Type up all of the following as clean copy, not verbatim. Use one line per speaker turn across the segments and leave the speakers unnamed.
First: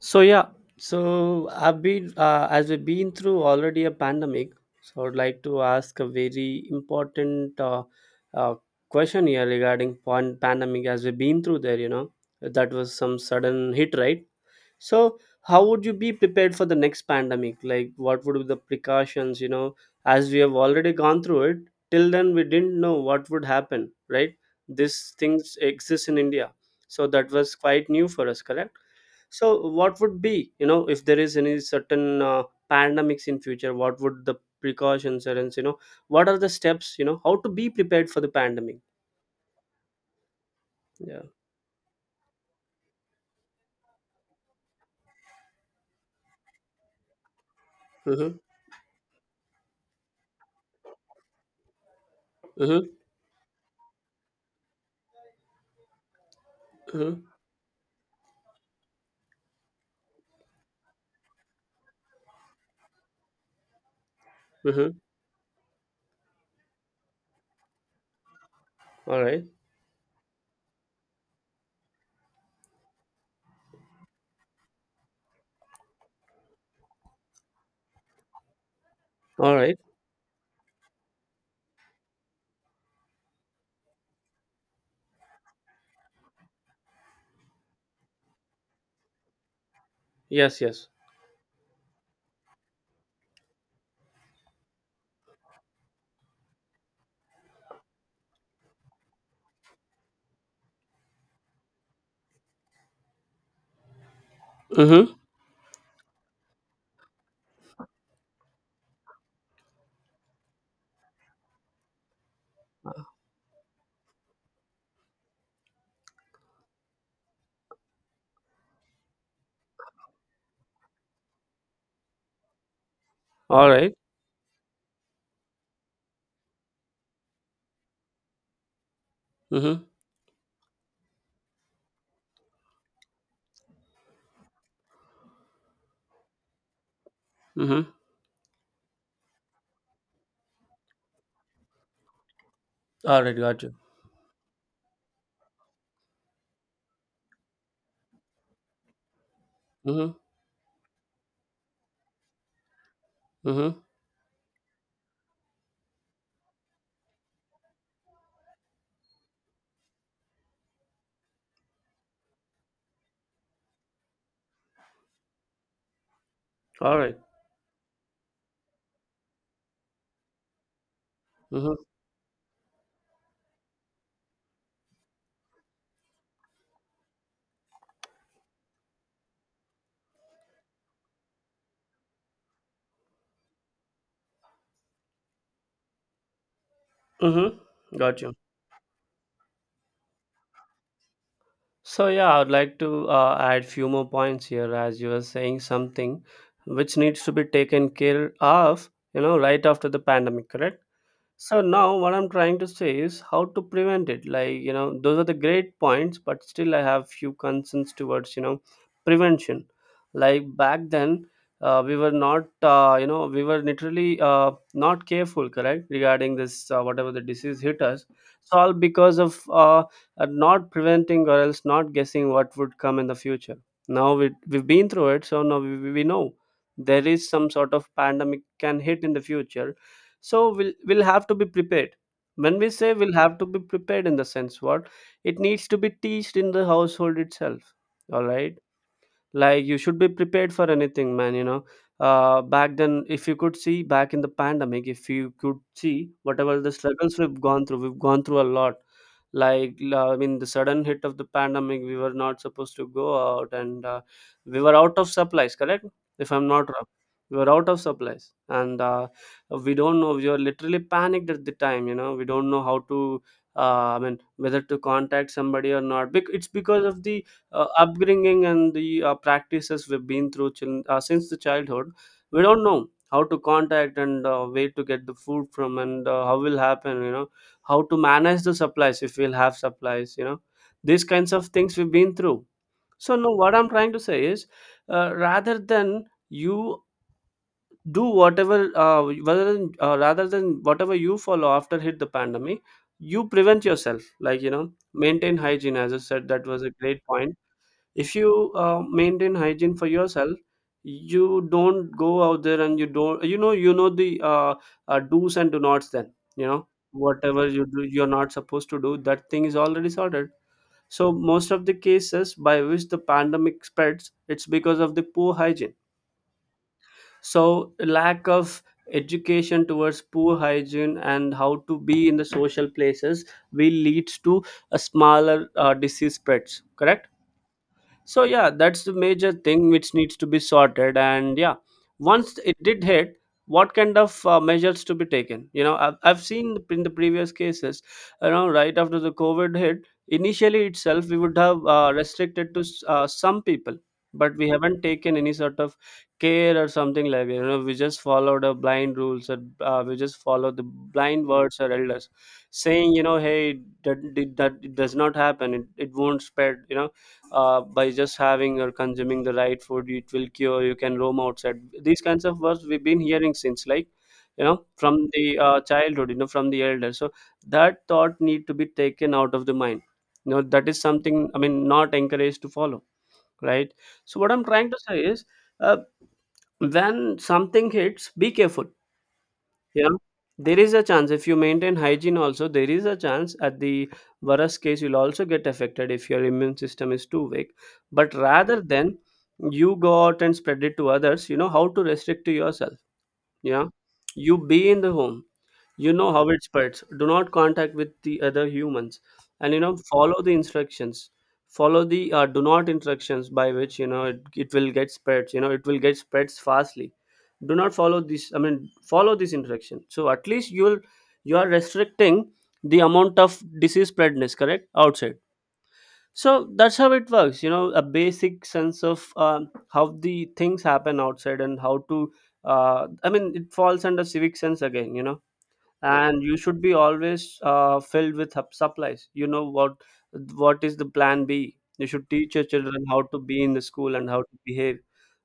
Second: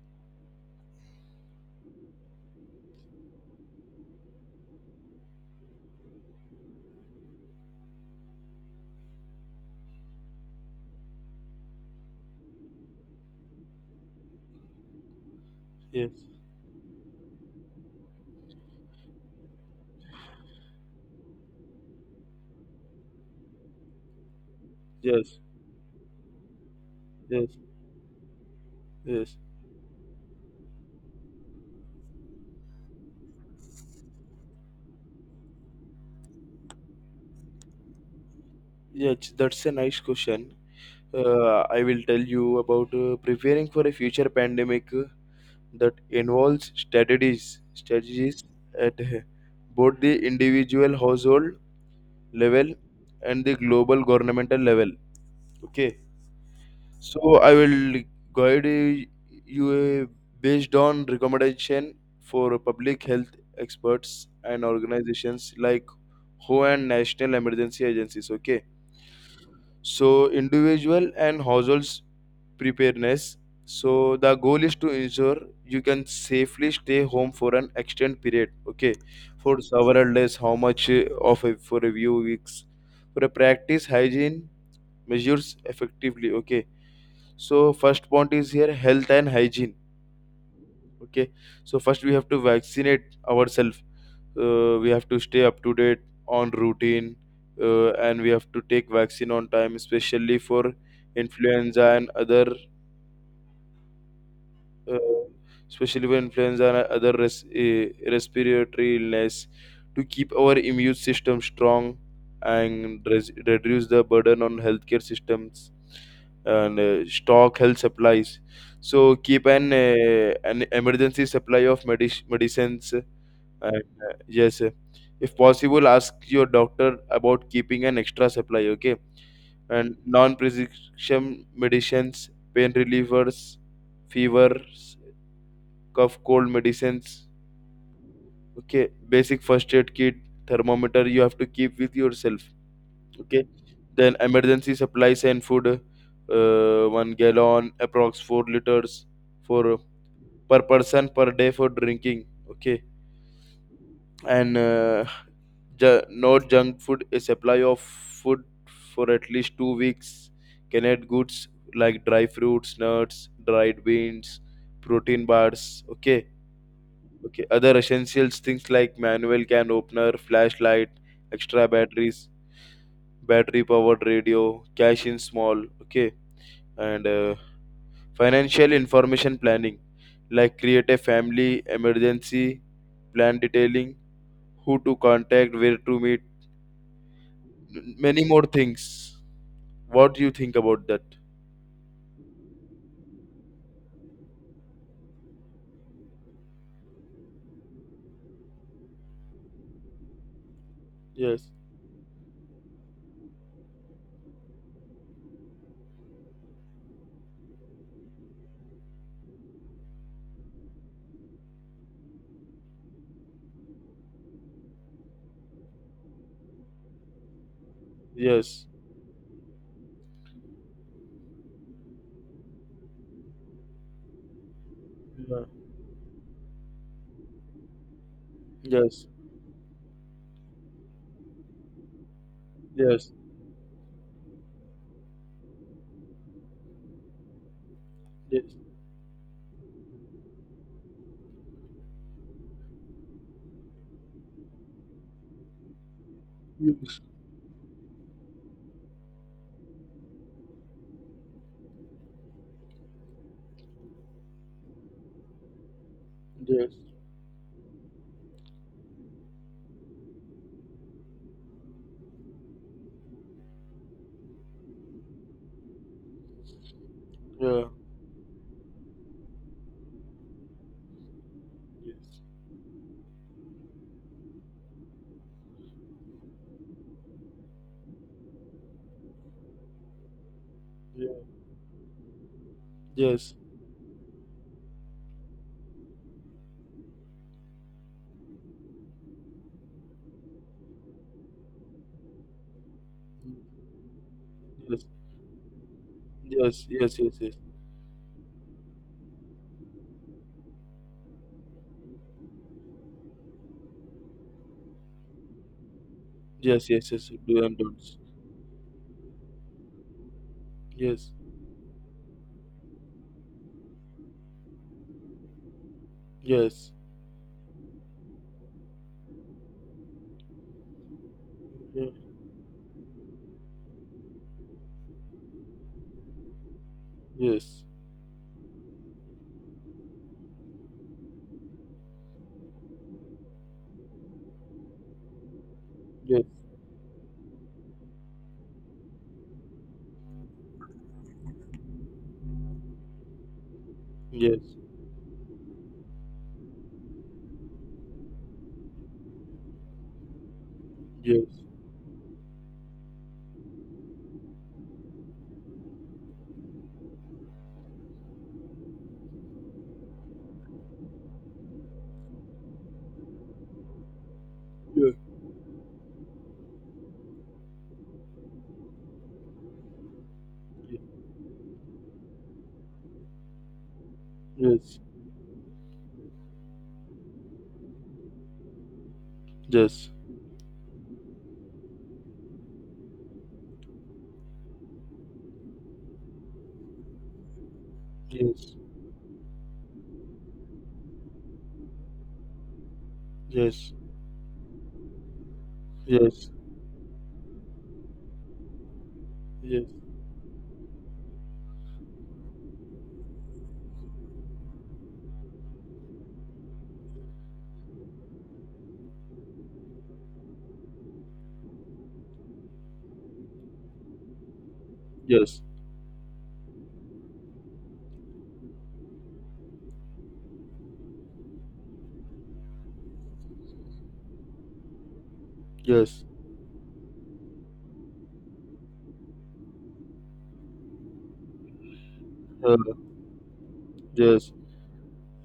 So yeah, I've been as we've been through already a pandemic, so I'd like to ask a very important uh, question here regarding pandemic as we've been through there. You know, that was some sudden hit, right? So how would you
Yes,
be prepared for the next pandemic? Like, what would be the precautions? You know, as we have already gone through it. Till then, we didn't know what would happen, right? These
yes,
things exist in India, so that
yes,
was quite new for us, correct?
yes.
So what would be, you know, if there is any certain pandemics in future, what would the precautions are, and you know, what are the steps, you know, how to be prepared for the pandemic.
Yes, that's a nice question.
Yeah.
I will tell you about preparing for a future pandemic, uh, that involves strategies,
Mm-hmm.
strategies at both the individual household level
Mm-hmm.
and the global governmental level. Okay,
Mm-hmm.
so I will guide you based on recommendation for public health experts and
Mm-hmm.
organizations like WHO and National Emergency Agencies. Okay,
All right.
so individual and households preparedness, so the goal is to ensure you can safely stay home for an extended period, okay,
All
for
right.
several days, how much for a few weeks, for a practice hygiene measures effectively, okay. So first point is here health and hygiene,
Yes, yes.
okay. So first we have to vaccinate ourselves. We have to stay up to date on routine, and we have to take vaccine on time, especially for influenza and other, uh,
Mm-hmm.
especially for influenza and other respiratory illness, to keep our immune system strong and reduce the burden on healthcare systems. And stock health supplies, so keep an emergency supply of medicines.
All right.
And uh, yes, uh, if possible, ask your doctor about keeping an extra supply, okay?
Mm-hmm.
And non prescription medicines, pain relievers, fevers, cough, cold medicines,
Mm-hmm.
okay? Basic first aid kit, thermometer you have to keep with yourself,
All right,
okay?
got you.
Then emergency supplies and food, 1 gallon, approx 4 liters for
Mm-hmm.
per person per day for drinking, okay?
Mm-hmm.
And no junk food. A supply of food for at least 2 weeks. Canned goods like dry fruits, nuts, dried beans, protein bars. Okay.
All right.
Okay. Other essentials things like manual can opener, flashlight, extra
Mm-hmm.
batteries, battery powered radio, cash in small. Okay. And financial information planning, like create a family emergency plan detailing who to contact, where to meet,
Mm-hmm. Got
many
you.
more things. What do you think about that?
So yeah, I would like to add few more points here, as you were saying something which needs to be taken care of, you know, right after the pandemic, correct?
Yes,
So now what I'm trying to say is how to prevent it. Like, you know, those are the great points, but still I have few concerns towards, you know, prevention. Like back then, we were not, you know, we were literally not careful, correct, regarding this, whatever the disease hit us. It's
yes,
all because of not preventing or else not guessing what would come in the future. Now we've been through it, so
yeah,
now we we know there is some sort of pandemic can hit
yes,
in the future, so we'll have to be prepared. When we say
yes,
we'll have to be prepared, in the sense what, it needs to be teached in the household itself. All
yes,
right. Like you should be prepared for anything, man, you know. Back then, if you could see back in the pandemic, if you could see whatever the
yes,
struggles we've gone through, we've gone through a lot. Like I mean the sudden hit of the pandemic, we were not supposed to go out, and we were out of supplies, correct, if I'm
yeah,
not
yes,
wrong. We were out of supplies, and we don't know, we were literally panicked at the time, you know, we don't know how to, I mean whether to contact somebody or not. It's because of the
yeah,
upbringing and the practices we've been through since the childhood. We don't know how to contact, and where to get the food from, and how will happen, you know, how to manage the supplies if we'll have supplies, you know, these kinds of things we've been through. So no,
yes,
what
yes,
I'm trying to say is, rather than you do whatever, rather than whatever you follow after hit the pandemic, you prevent yourself, like you know, maintain hygiene, as I said, that was
yes,
a
yes,
great
yes,
point. If you maintain hygiene for yourself, you don't go out there, and you don't, you know, you know the do's and do nots, then you know
yes, yes, yes, yes, do
whatever
and
you do
don'ts.
you're not supposed to do, that thing is already sorted.
Yes,
So most of the cases by which the pandemic spreads, it's because of the poor hygiene.
yes,
So lack of education towards poor hygiene and how to
yeah,
be in the social places will leads to a smaller disease spreads, correct.
yes,
So yeah, that's the major thing which needs to be sorted. And yeah, once it did hit, what kind of measures to be taken, you know, I've
yes,
seen in the previous cases. You know, right after the covid hit initially itself, we would have restricted to some people, but
yes,
we
yes,
haven't taken any sort of care or something like that. You know, we just followed the blind rules, or we just follow the
yeah, yes,
blind
yes,
words or elders saying, you know, hey, that, that does not happen, it won't spread, you know, by just having or consuming the right food it will cure, you can roam outside. These kinds of words we've been hearing since, like, you know, from the childhood, you know, from the elder. So that thought need to be taken out of the mind, you know, that is something, I mean, not encouraged to follow, right? So what I'm
yes, yes,
trying to
yes,
say is, uh, when something hits, be careful. Yeah, there is a chance if you maintain hygiene also, there is a chance at the worst case you'll also get affected if your immune system is too weak. But
yes,
rather than you go out and spread it to others, you know, how to restrict to yourself. Yeah,
yes,
you be in the home, you know how it spreads. Do not contact with the other humans, and you know, follow the instructions. Follow the do not instructions by which, you know, it will get spreads. You know it will get spreads fastly. Do not follow this, I mean follow this instruction. So at least you'll, you are restricting the amount of disease spreadness. Correct, outside. So that's how it works. You know, a basic sense of how the things happen outside and how to. I mean it falls under civic sense again. You know,
yes,
and you should be always filled with supplies, you know, what is the plan b. You should teach your children how to be in the school and how to behave.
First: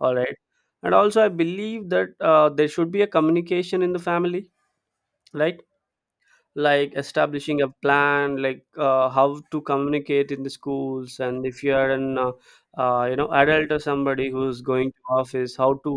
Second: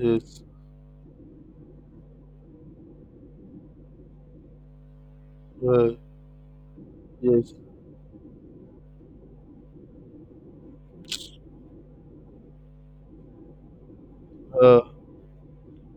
All right. And also I believe that there should be a communication in the family, right?
uh,
Like
yes, yes,
establishing a
yes,
plan, like how to communicate in the schools, and if you are an you know, adult or somebody who's
uh,
going to office, how to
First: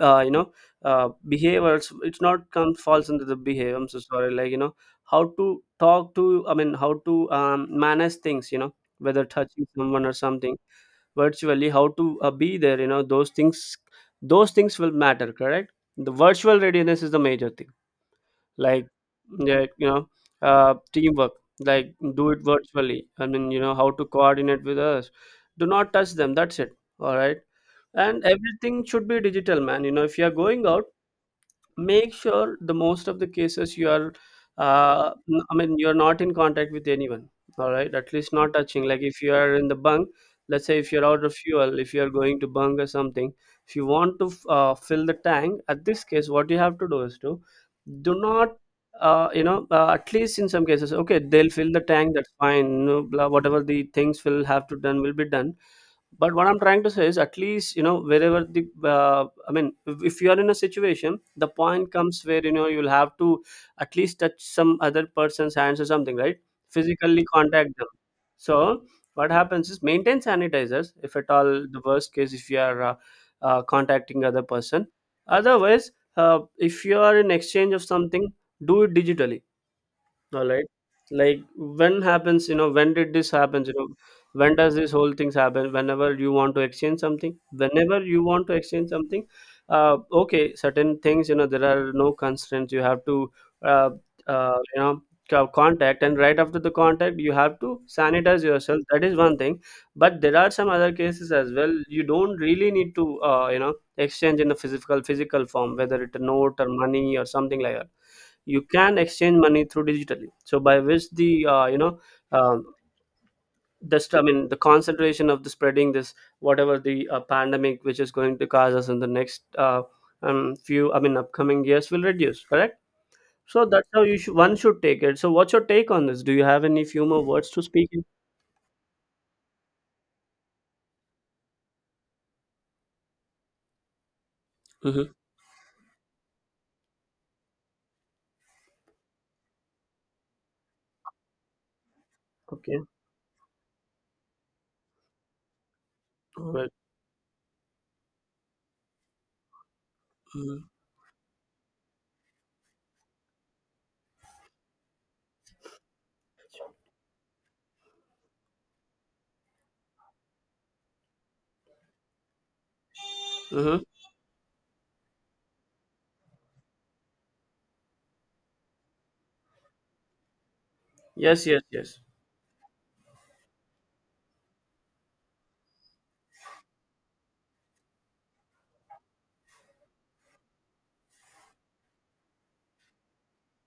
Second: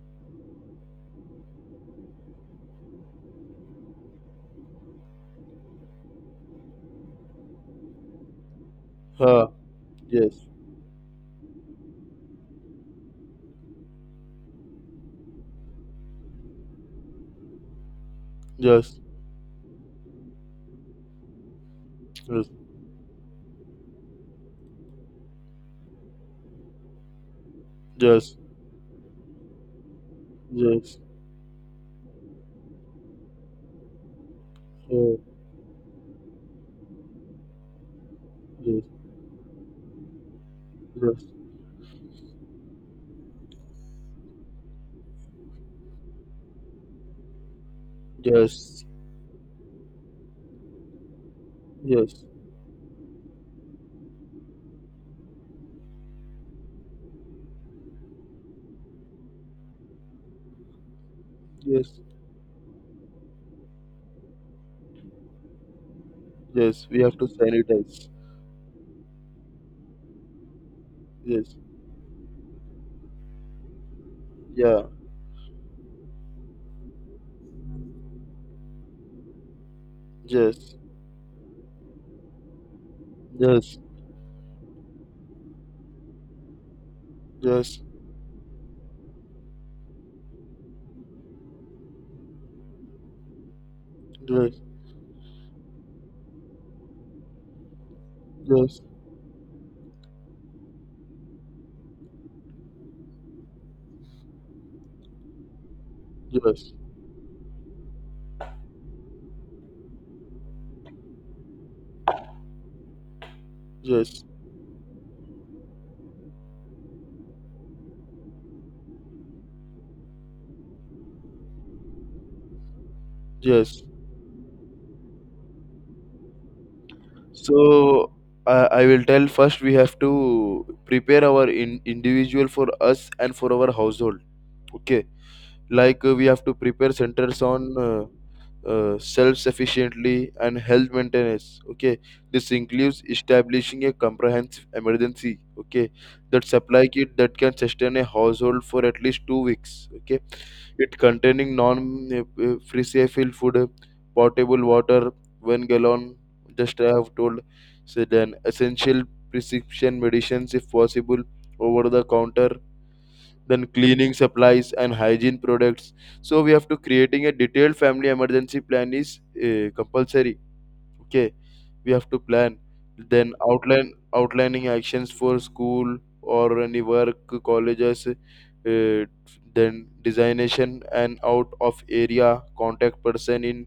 you know, behave, or it's not comes falls under the behave, I'm so sorry, like you know, how to talk to, I mean how to manage things, you know, whether
Uh,
touching someone or
yes,
something virtually, how to be there, you know, those things, those things will matter, correct. The virtual readiness is the major thing. Like,
yes,
yeah, you know, teamwork, like do it
yes,
virtually, I mean, you know, how to coordinate with us, do not touch them, that's it. All right. And
yes,
everything should be digital, man, you know, if you are going out,
yes,
make sure the most of the cases you are
uh,
I mean you're not in contact with anyone. All right, at least not
yes,
touching, like if you are in the bunk, let's say, if you're out
yes,
of fuel, if you're going to bunk or something, if you want to fill the tank, at this case what you have to do is to do not, you know, at least in some cases, okay, they'll fill the
yes,
tank,
yes,
that's fine, no, blah, whatever the things will have to done will be done. But what I'm trying to say is, at least you know, wherever the, I mean, if you are in a situation, the point
yes,
comes where you know you'll have to at least touch some other person's hands or something, right?
yes. We have
Physically
to
contact them.
sanitize.
So what happens is, maintain sanitizers if at all
Yes,
the worst case if you are contacting other
yeah,
person. Otherwise, if you are in exchange of something, do it digitally. All right.
yes,
Like when happens, you know, when did this happens, you
yes,
know, when does this whole things happen? Whenever you want to exchange something,
yes, yes,
whenever you want to exchange something, okay, certain things, you know, there are no constraints. You have to, uh,
yes,
you know, contact, and right after the contact, you have to sanitize yourself. That is one thing. But there are some other cases as well. You don't really need to, you know, exchange in a physical form, whether it's a note or
yes,
money or something like that. You can exchange money through digitally, so by which the you know, um, this,
yes,
I mean, the concentration of the spreading this whatever the pandemic which is going to cause us in the next few, I mean, upcoming years will reduce, correct. So
yes.
that's how you should, one should take it. So what's your take on this, do you have any few more words to speak in?
So I, I will tell first. We have to prepare our individual for us and for our household. Okay,
Hmm.
like we have to prepare centers on. Self-sufficiently and health maintenance, okay. This
Okay.
includes establishing a comprehensive emergency, okay, that
All right.
supply kit that can sustain a household for at least 2 weeks, okay.
Mm-hmm.
It containing non freezeable food, potable water, 1 gallon, just I have told. So then essential prescription medicines, if possible, over the counter. Then
Mm-hmm.
cleaning supplies and hygiene products. So we have to creating a detailed family emergency plan is compulsory, okay.
Yes, yes,
We
yes.
have to plan, then outline outlining actions for school or any work, colleges. Then designation and out of area contact person in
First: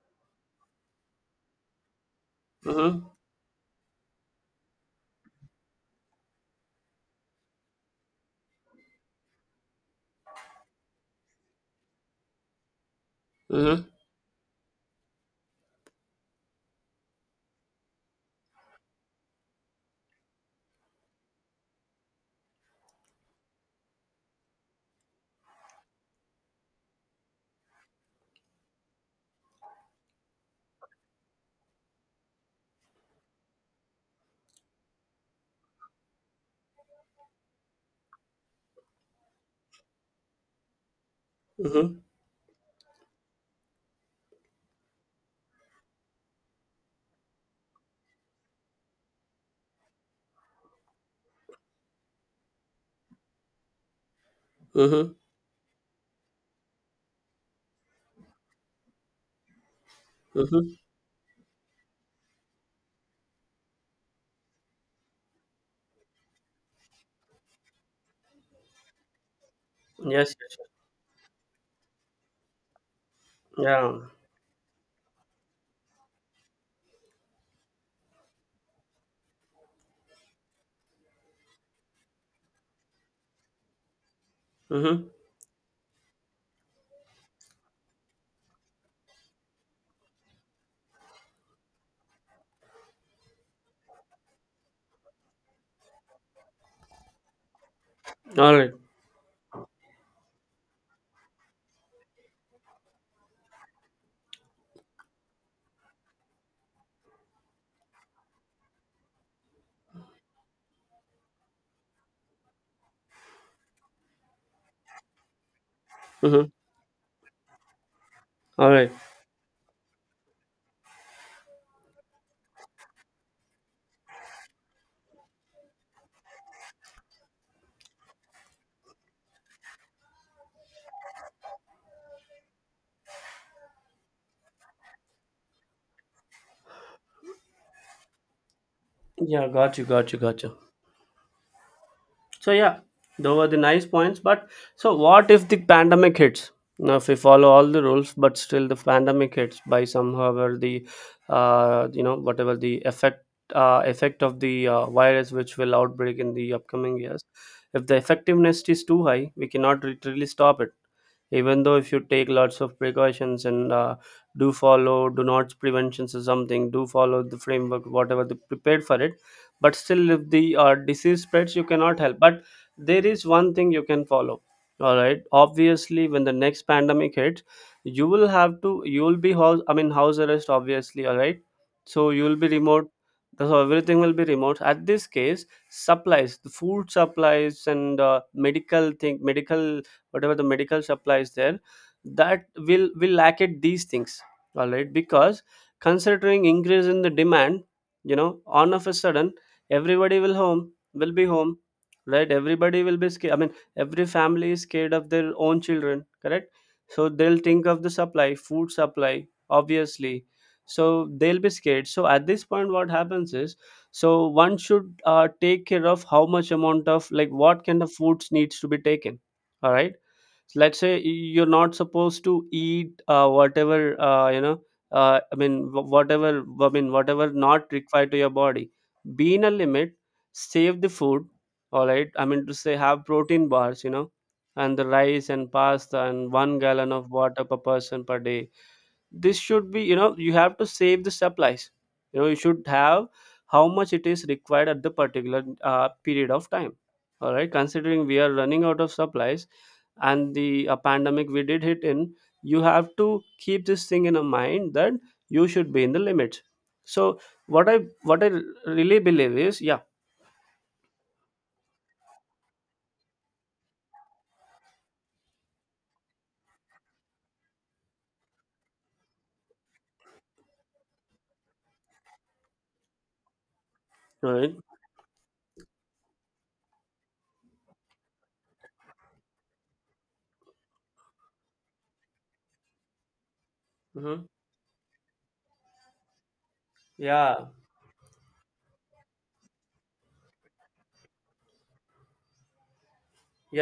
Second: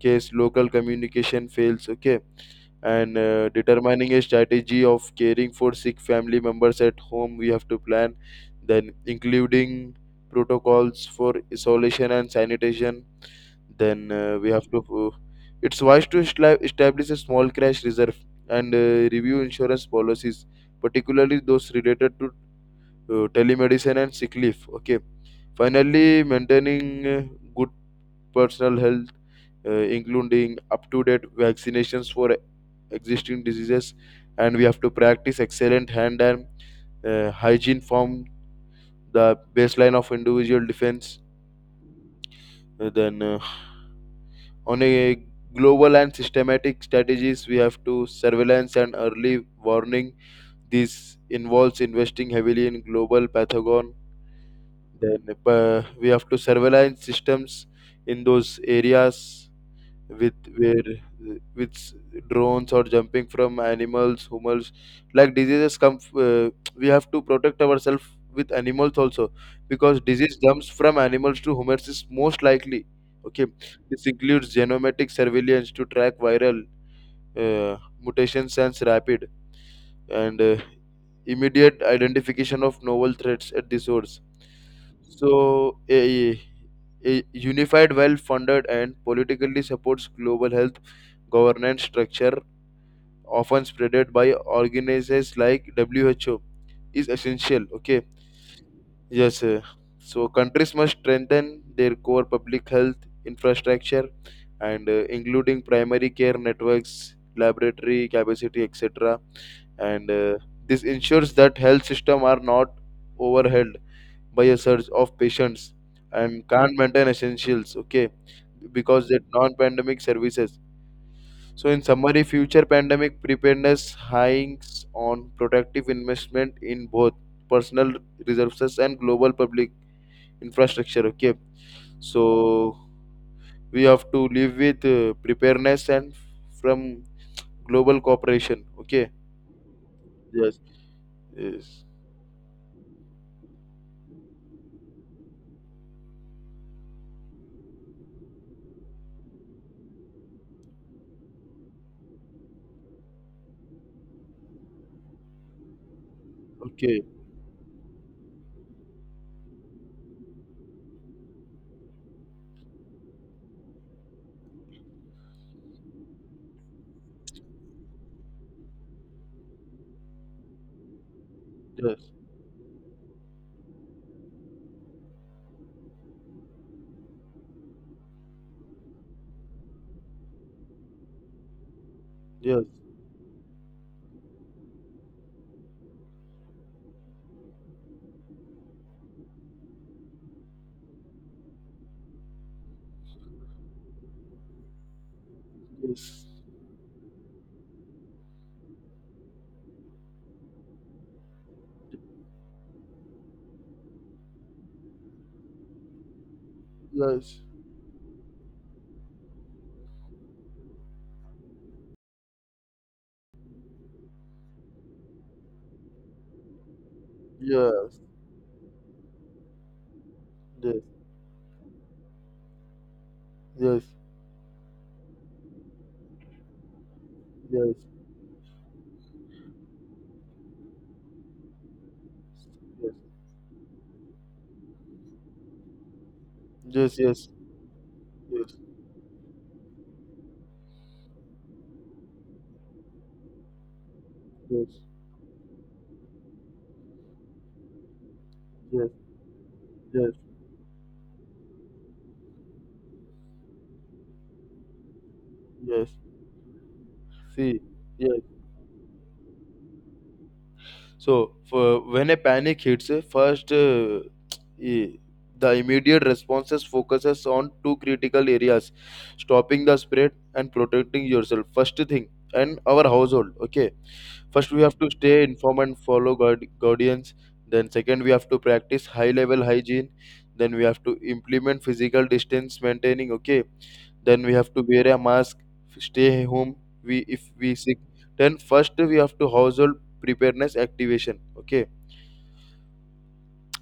case local communication fails, okay.
Mm-hmm.
And determining a strategy of caring for sick family members at home, we have to plan, then including protocols for isolation and sanitation.
Mm-hmm.
Then we have to, it's wise to establish a small crash reserve, and review insurance policies, particularly those related to telemedicine and sick leave, okay. Finally, maintaining good personal health, including up to date vaccinations for existing diseases. And we have to practice excellent hand and hygiene from the baseline of individual defense.
Mm-hmm.
Uh, then, uh, on a global and systematic strategies, we have to surveillance and early warning. This involves investing heavily in global pathogen.
Mm-hmm.
Then we have to surveillance systems in those areas with
Mm-hmm.
where with drones or jumping from animals humans, like diseases come we have to protect ourselves with animals also, because
Yes,
disease
yes, yes.
jumps from animals to humans is most likely, okay.
Yeah.
This includes genomic surveillance to track viral uh, mutations and rapid and immediate identification of novel threats at the source.
Mm-hmm.
So a unified, well funded, and politically supports global health governance structure, often spreaded by organizations like WHO, is essential. Okay,
All right.
yes. So, countries must strengthen their core public health infrastructure and including primary care networks, laboratory capacity, etc. And this ensures that health system are not overwhelmed by a surge of patients and
Mm-hmm.
can't maintain essentials, okay,
All right.
because they're non-pandemic services. So in summary, future pandemic preparedness hangs on protective investment in both personal resources and global public infrastructure, okay. So we have to live with preparedness and from global cooperation, okay.
Yeah, got you, got you, got you.
Yes, yes,
So yeah, those were the nice points. But so what if the pandemic hits? Now, if we follow all the rules, but still the pandemic hits by somehow where whatever the effect of the virus which will outbreak in the upcoming
okay,
years, if the effectiveness is too high, we cannot literally stop it even though if you take lots of precautions and do follow do not preventions or something, do follow the framework whatever they prepared for it. But still if the disease spreads, you cannot
yes,
help but there is one thing you can follow. All right, obviously when the next pandemic hits, you will be house, I mean house arrest, obviously. All right, so you will be
yes.
remote. So everything will be remote at this case. Supplies, the food supplies and medical, whatever the medical supply is there, that will lack at these things. All right, because
Yes,
considering increase in the demand, you know on of a sudden everybody will home, will be home, right? Everybody will be scared, I mean every family is scared of their own children, correct? So
yes,
they'll think of the supply, food supply, obviously. So they'll be scared. So at this point what happens is, so one should take care of how much amount of, like what kind of
yes,
foods needs to be taken. All right, let's
yes,
say you're not supposed to eat
yes,
whatever you know I mean whatever not
yes,
required to your body, be in a limit, save the food. All right, I mean to say, have protein bars, you know, and the rice and pasta and one
yes,
gallon
yes,
of
yes, yes,
water per person per day. This should be, you know, you have to save the supplies. You know, you should have how much it is required
yes,
at the particular period of time. All right, considering we are running out
yes,
of supplies
yes,
and the pandemic we did hit in, you have to keep this thing in a mind that you should be
yes.
in the limits. So
See,
what i
yes.
what i really believe is, yeah,
So, for when a panic hits, i- the immediate responses focuses on two critical areas: stopping the spread and protecting yourself. First thing, and our household. Okay, first
right.
we have to stay informed and follow guardians. Then second, we have to practice high level hygiene. Then we have to implement physical distance maintaining, okay. Then
Hmm.
we have to wear a mask, stay home, we if
Yeah,
we sick. Then first we have to household preparedness activation, okay.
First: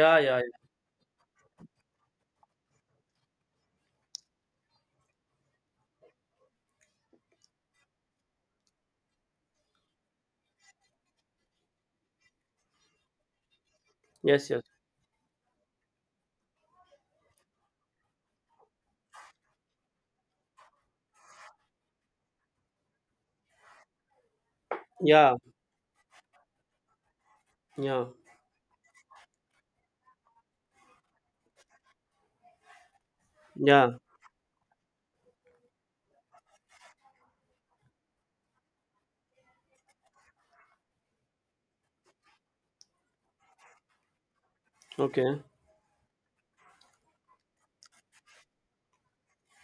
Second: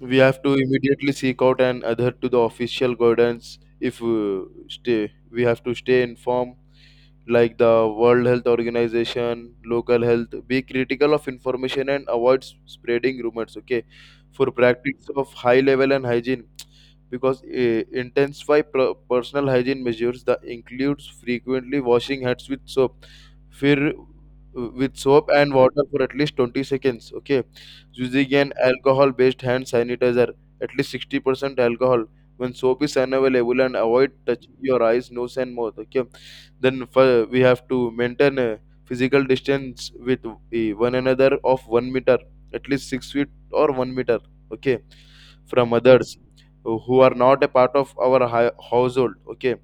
We
yeah,
have to
yeah.
immediately seek out and adhere to the official guidance. If stay we have to stay informed, like the World Health Organization, local health. Be critical of information and avoid spreading rumors. Okay, for
Yes, yes.
practice of high level and hygiene, because intensify personal hygiene measures, that includes frequently washing hands with soap, fear, with soap
Yeah,
and water for at least 20 seconds. Okay,
yeah,
using an alcohol-based hand sanitizer, at least 60% alcohol. When soap is unavailable, and
yeah.
avoid touching your eyes, nose, and mouth. Okay, then for, we have to maintain a physical distance with eh, one another of 1 meter, at least 6 feet or 1 meter, okay,
Okay.
from others who are not a part of our household, okay.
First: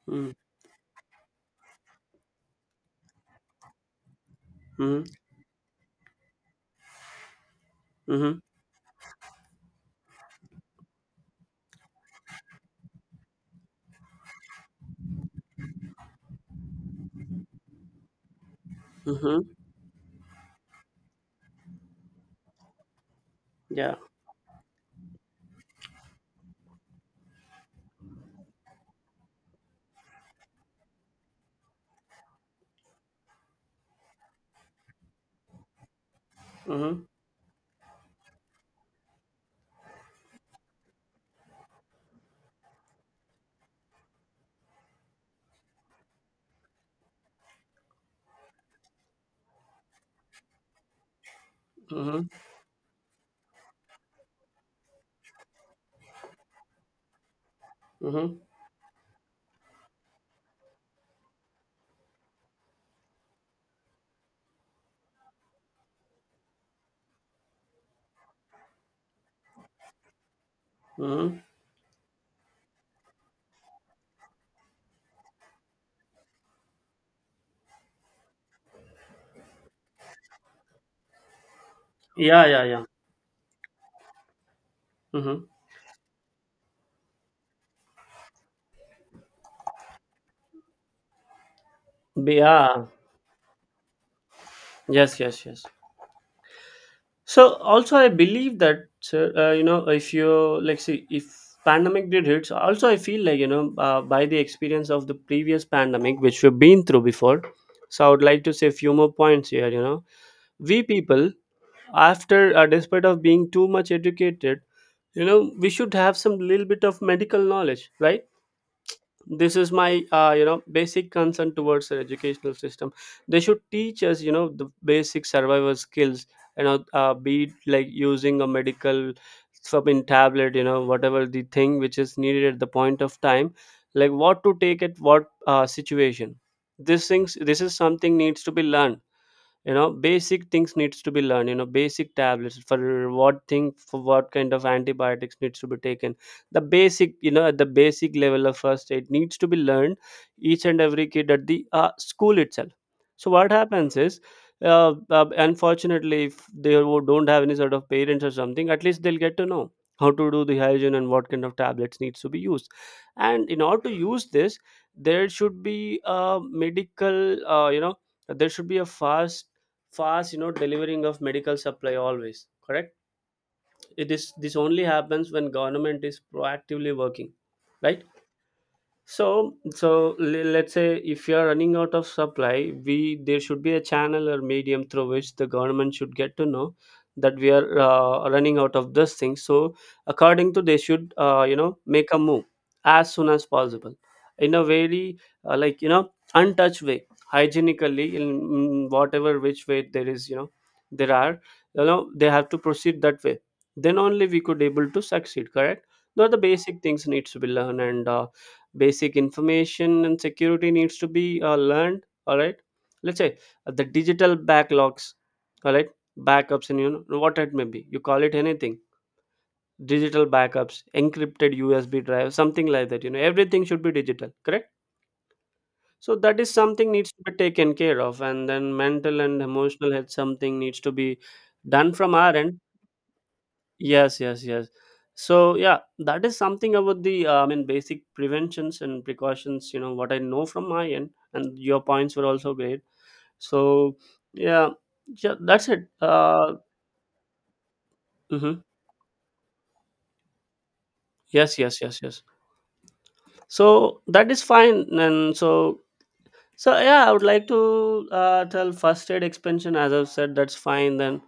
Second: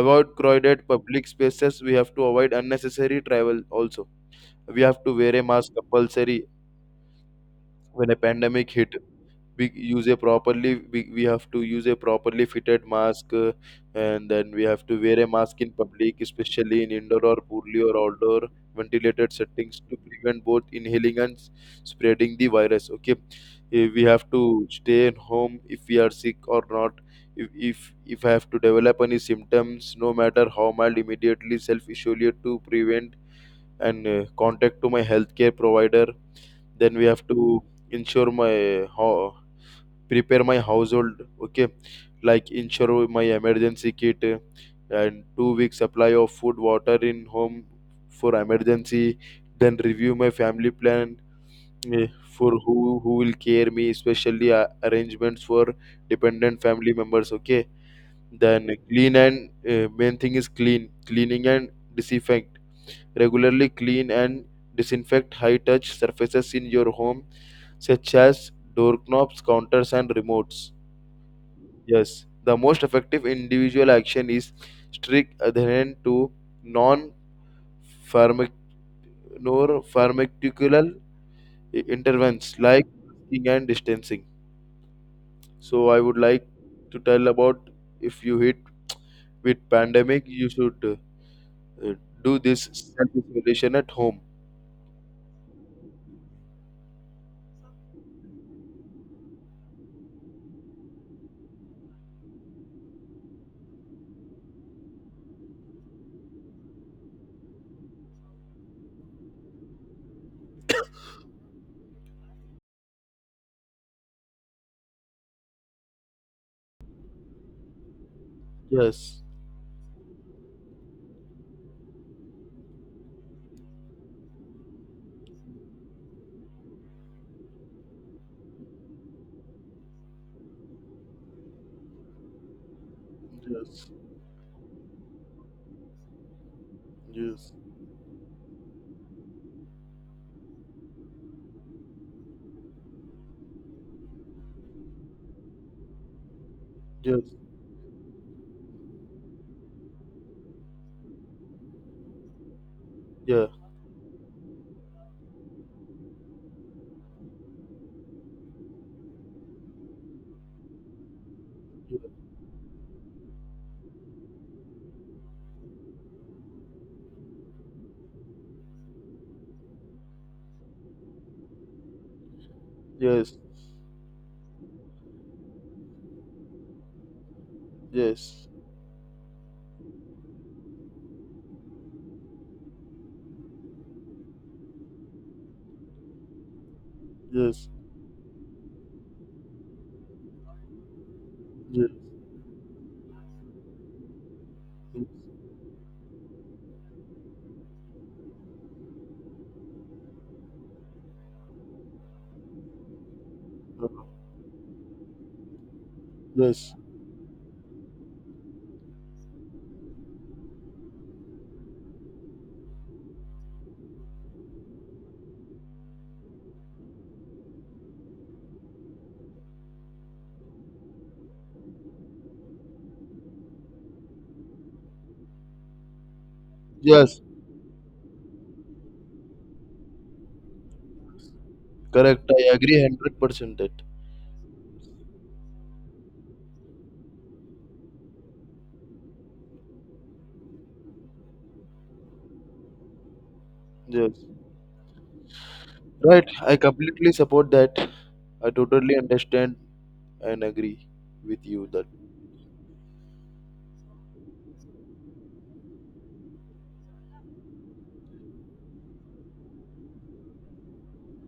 Avoid
mm.
crowded public spaces, we have to avoid unnecessary travel also. We have to
Mm-hmm.
wear a mask compulsory when a
Mm-hmm.
pandemic hit. We use a properly, we have to use a properly fitted mask. And then we have to wear a mask in public, especially in indoor or poorly or outdoor ventilated
Mm-hmm.
settings, to prevent both inhaling and spreading the virus, okay. Eh,
Yeah.
we have to stay at home if we are sick or not. If, if if I have to develop any symptoms, no matter how mild, immediately self isolate to prevent, and contact to my healthcare provider. Then
Mm-hmm.
we have to ensure my ho prepare my household, okay. Like ensure my emergency kit, and 2 week supply of food water in home for emergency. Then review my family plan, eh,
Mm-hmm.
for who will care me, especially arrangements for dependent family members, okay.
Mm-hmm.
Then clean and main thing is cleaning and disinfect. Regularly clean and disinfect high touch surfaces in your home, such as doorknobs, counters and remotes.
Mm-hmm.
Yes, the most effective individual action is strict adherence to non-pharmaceutical
Yeah,
interventions
yeah, yeah.
like masking and distancing.
Mm-hmm.
So I would like to tell about, if you hit with pandemic, you should uh, do this
Yeah,
self-isolation at home.
yes, yes, yes. So also, I believe that sir, if you like, see, if pandemic did hits, also I feel like, you know, by the experience of the previous pandemic which we've been through before. So I would like to say a few more points here. You know, we people, after despite of being too much educated, you know, we should have some little bit of medical knowledge, right?
Yes,
This is my basic concern towards the educational system. They should teach us, you know, the basic survival skills, you know, be it like using a medical something tablet, you know, whatever the thing which is needed at the point of time,
yes,
like what to take at what situation. This things,
yes,
this is something needs to be learned. You know, basic things needs to be learned, you know, basic tablets for what thing, for what kind of antibiotics needs to be taken. The basic,
yes,
you know, at the basic level of first aid needs to be learned, each and every kid at the school itself. So
yeah,
what happens is, unfortunately if they don't have any sort of parents or something, at least they'll get to know how to do the hygiene and what kind of tablets needs to be used. And in order to use this, there should be a medical, there should be a fast, you know, delivering of medical supply always, correct?
yes, yes,
It is, this only happens when government is proactively working, right?
yes,
So, so let's say if you are running out of supply, we there should be a channel or medium through which the government should get to know that we
yes,
are running out of this thing. So, according to they should
yes,
make a move as soon as possible, in a very like you know untouched way, hygienically, in whatever which way there is, you know, there are, you know, they have to proceed that way. Then only we could able to succeed. Correct. Now the
yes,
basic
yes,
things needs to be learned and. Basic information and security needs to be learned, all right? Let's say the digital backlogs, all right, backups and you know what it may be, you call it anything, digital backups, encrypted USB drive something like that, you know everything should be digital, correct? So that is something needs
yes.
to be taken care of, and then mental and emotional health something needs to be done from
Correct.
our
I
end.
agree 100% that.
Yes, yes, yes. So yeah, that is something about the I mean basic preventions and precautions. You know what I know from my end, and your points were also great. So
Yes.
yeah, yeah, that's it.
Right. I completely support that. I
Mhm.
totally understand and agree with
Yes,
you
yes,
that.
yes, yes. So that is fine, and so so yeah, I would like to tell first aid expansion as I've said. That's fine. Then